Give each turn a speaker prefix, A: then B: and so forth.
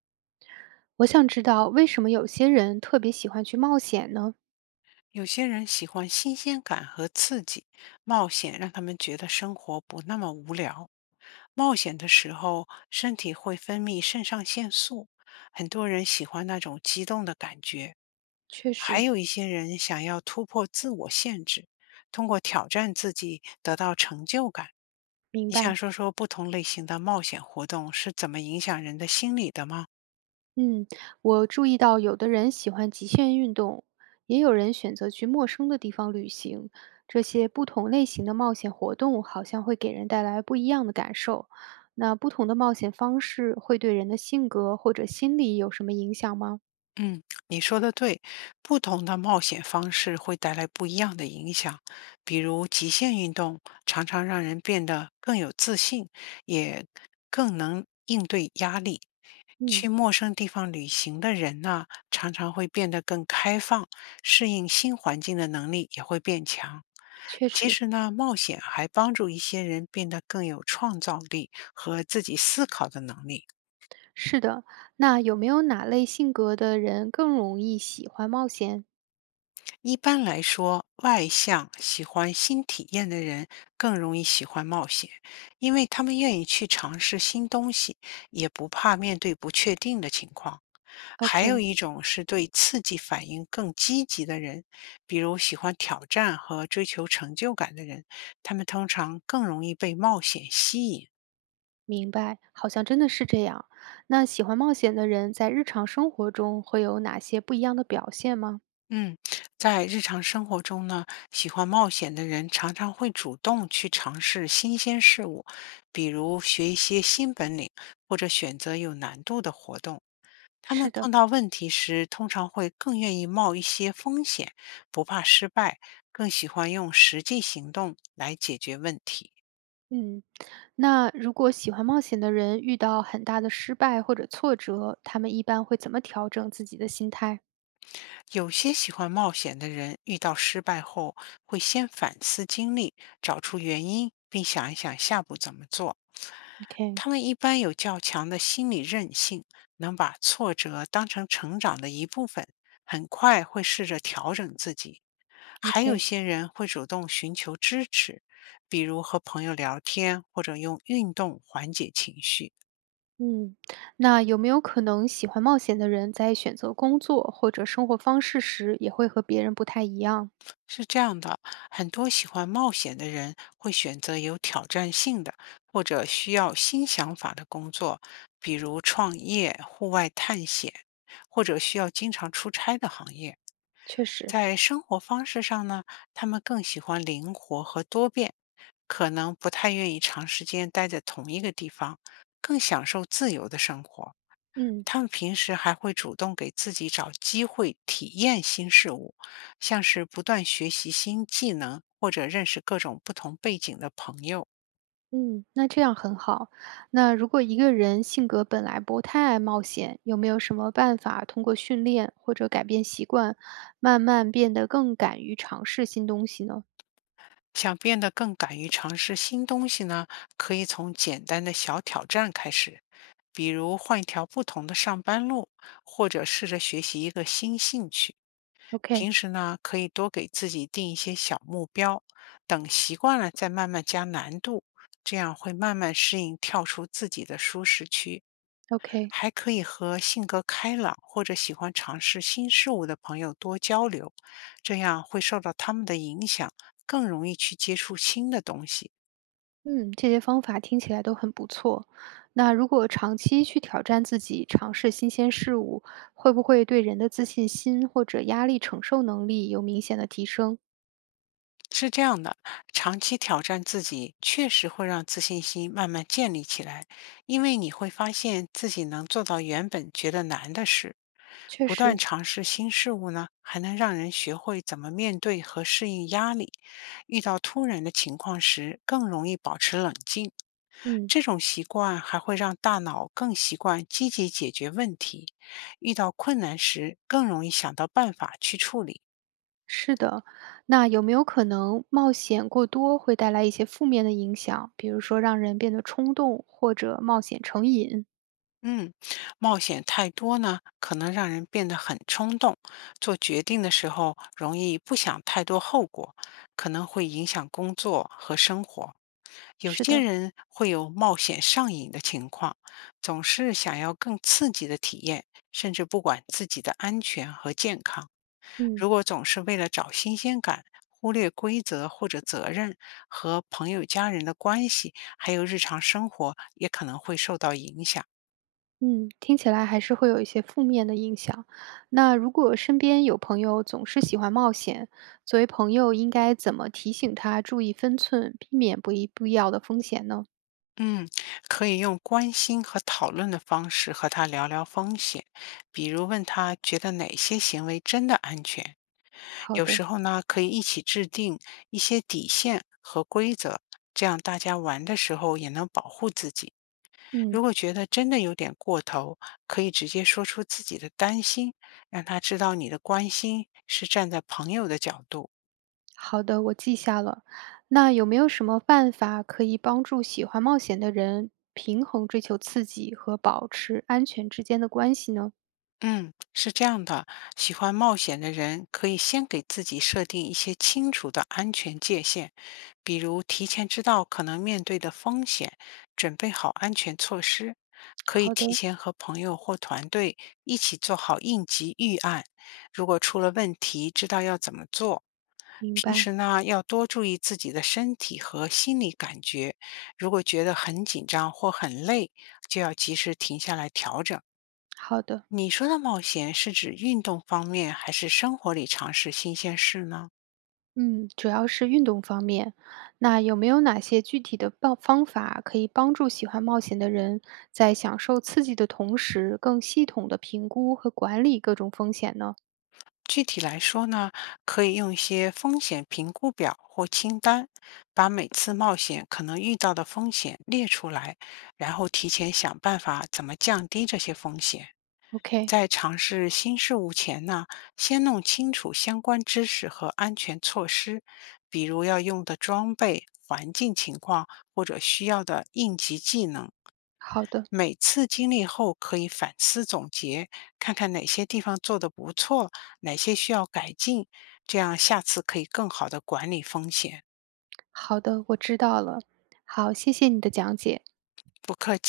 A: 我想知道为什么有些人特别喜欢去冒险呢？
B: 有些人喜欢新鲜感和刺激，冒险让他们觉得生活不那么无聊。冒险的时候，身体会分泌肾上腺素，很多人喜欢那种激动的感觉。
A: 确
B: 还
A: 实，
B: 有一些人想要突破自我限制，通过挑战自己得到成就感。
A: 明
B: 你想
A: 白。
B: 说说不同类型的冒险活动是怎么影响人的心理的吗？
A: 嗯，我注意到有的人喜欢极限运动，也有人选择去陌生的地方旅行。这些不同类型的冒险活动好像会给人带来不一样的感受。那不同的冒险方式会对人的性格或者心理有什么影响吗？
B: 嗯，你说的对，不同的冒险方式会带来不一样的影响。比如极限运动常常让人变得更有自信，也更能应对压力。
A: 嗯，
B: 去陌生地方旅行的人呢，常常会变得更开放，适应新环境的能力也会变强。
A: 确
B: 其
A: 实
B: 实呢，冒险还帮助一些人变得更有创造力和自己思考的能力。
A: 是的。那有没有哪类性格的人更容易喜欢冒险
B: 一般来说，外向、喜欢新体验的人更容易喜欢冒险，因为他们愿意去尝试新东西，也不怕面对不确定的情况。还有
A: ？OK，
B: 一种是对刺激反应更积极的人，比如喜欢挑战和追求成就感的人，他们通常更容易被冒险吸引。
A: 明白，好像真的是这样。那喜欢冒险的人在日常生活中会有哪些不一样的表现吗？
B: 嗯，在日常生活中呢，喜欢冒险的人常常会主动去尝试新鲜事物，比如学一些新本领，或者选择有难度的活动。他们
A: 是的，
B: 碰到问题时，通常会更愿意冒一些风险，不怕失败，更喜欢用实际行动来解决问题。
A: 嗯，那如果喜欢冒险的人遇到很大的失败或者挫折，他们一般会怎么调整自己的心态
B: 有些喜欢冒险的人，遇到失败后会先反思经历，找出原因，并想一想下步怎么做。
A: ？OK，OK，
B: 他们一般有较强的心理韧性，能把挫折当成成长的一部分，很快会试着调整自己。还有些人会主动寻求支持，比如和朋友聊天，或者用运动缓解情绪。
A: 嗯，那有没有可能喜欢冒险的人在选择工作或者生活方式时，也会和别人不太一样？
B: 是这样的，很多喜欢冒险的人会选择有挑战性的或者需要新想法的工作，比如创业、户外探险，或者需要经常出差的行业。
A: 确实，
B: 在生活方式上呢，他们更喜欢灵活和多变，可能不太愿意长时间待在同一个地方，更享受自由的生活。
A: 嗯。
B: 他们平时还会主动给自己找机会体验新事物，像是不断学习新技能或者认识各种不同背景的朋友。
A: 嗯，那这样很好。那如果一个人性格本来不太爱冒险，有没有什么办法通过训练或者改变习惯，慢慢变得更敢于尝试新东西呢
B: 想变得更敢于尝试新东西呢，可以从简单的小挑战开始，比如换一条不同的上班路，或者试着学习一个新兴趣。平
A: ？OK，OK，
B: 时呢，可以多给自己定一些小目标，等习惯了再慢慢加难度，这样会慢慢适应跳出自己的舒适区。还可以和性格开朗或者喜欢尝试新事物的朋友多交流，这样会受到他们的影响，更容易去接触新的东西。
A: 嗯，这些方法听起来都很不错。那如果长期去挑战自己，尝试新鲜事物，会不会对人的自信心或者压力承受能力有明显的提升？
B: 是这样的，长期挑战自己确实会让自信心慢慢建立起来，因为你会发现自己能做到原本觉得难的事。
A: 确
B: 不断
A: 实，
B: 尝试新事物呢，还能让人学会怎么面对和适应压力，遇到突然的情况时更容易保持冷静。
A: 嗯。
B: 这种习惯还会让大脑更习惯积极解决问题，遇到困难时更容易想到办法去处理。
A: 是的，那有没有可能冒险过多会带来一些负面的影响，比如说让人变得冲动或者冒险成瘾？
B: 嗯，冒险太多呢，可能让人变得很冲动，做决定的时候容易不想太多后果，可能会影响工作和生活。有
A: 是
B: 些
A: 的，
B: 人会有冒险上瘾的情况，总是想要更刺激的体验，甚至不管自己的安全和健康。
A: 嗯
B: 如果总是为了找新鲜感，忽略规则或者责任，和朋友、家人的关系，还有日常生活也可能会受到影响。
A: 嗯，听起来还是会有一些负面的影响。那如果身边有朋友总是喜欢冒险，作为朋友应该怎么提醒他注意分寸，避免不必要的风险呢？
B: 嗯，可以用关心和讨论的方式和他聊聊风险，比如问他觉得哪些行为真的安全。
A: 好
B: 有
A: 的，
B: 时候呢，可以一起制定一些底线和规则，这样大家玩的时候也能保护自己。如
A: 嗯。
B: 果觉得真的有点过头，可以直接说出自己的担心，让他知道你的关心是站在朋友的角度。
A: 好的，我记下了。那有没有什么办法可以帮助喜欢冒险的人平衡追求刺激和保持安全之间的关系呢？
B: 嗯，是这样的，喜欢冒险的人可以先给自己设定一些清楚的安全界限，比如提前知道可能面对的风险，准备好安全措施，可以
A: 好
B: 提
A: 的，
B: 前和朋友或团队一起做好应急预案，如果出了问题，知道要怎么做。
A: 明
B: 平
A: 白。
B: 时呢，要多注意自己的身体和心理感觉，如果觉得很紧张或很累，就要及时停下来调整。
A: 好的，
B: 你说的冒险是指运动方面，还是生活里尝试新鲜事呢？
A: 嗯，主要是运动方面。那有没有哪些具体的方法可以帮助喜欢冒险的人在享受刺激的同时，更系统的评估和管理各种风险呢
B: 具体来说呢，可以用一些风险评估表或清单，把每次冒险可能遇到的风险列出来，然后提前想办法怎么降低这些风险。
A: ？OK，
B: 在尝试新事物前呢，先弄清楚相关知识和安全措施，比如要用的装备、环境情况或者需要的应急技能。
A: 好的，
B: 每次经历后可以反思总结，看看哪些地方做得不错，哪些需要改进，这样下次可以更好的管理风险。
A: 好的，我知道了。好，谢谢你的讲解。
B: 不客气。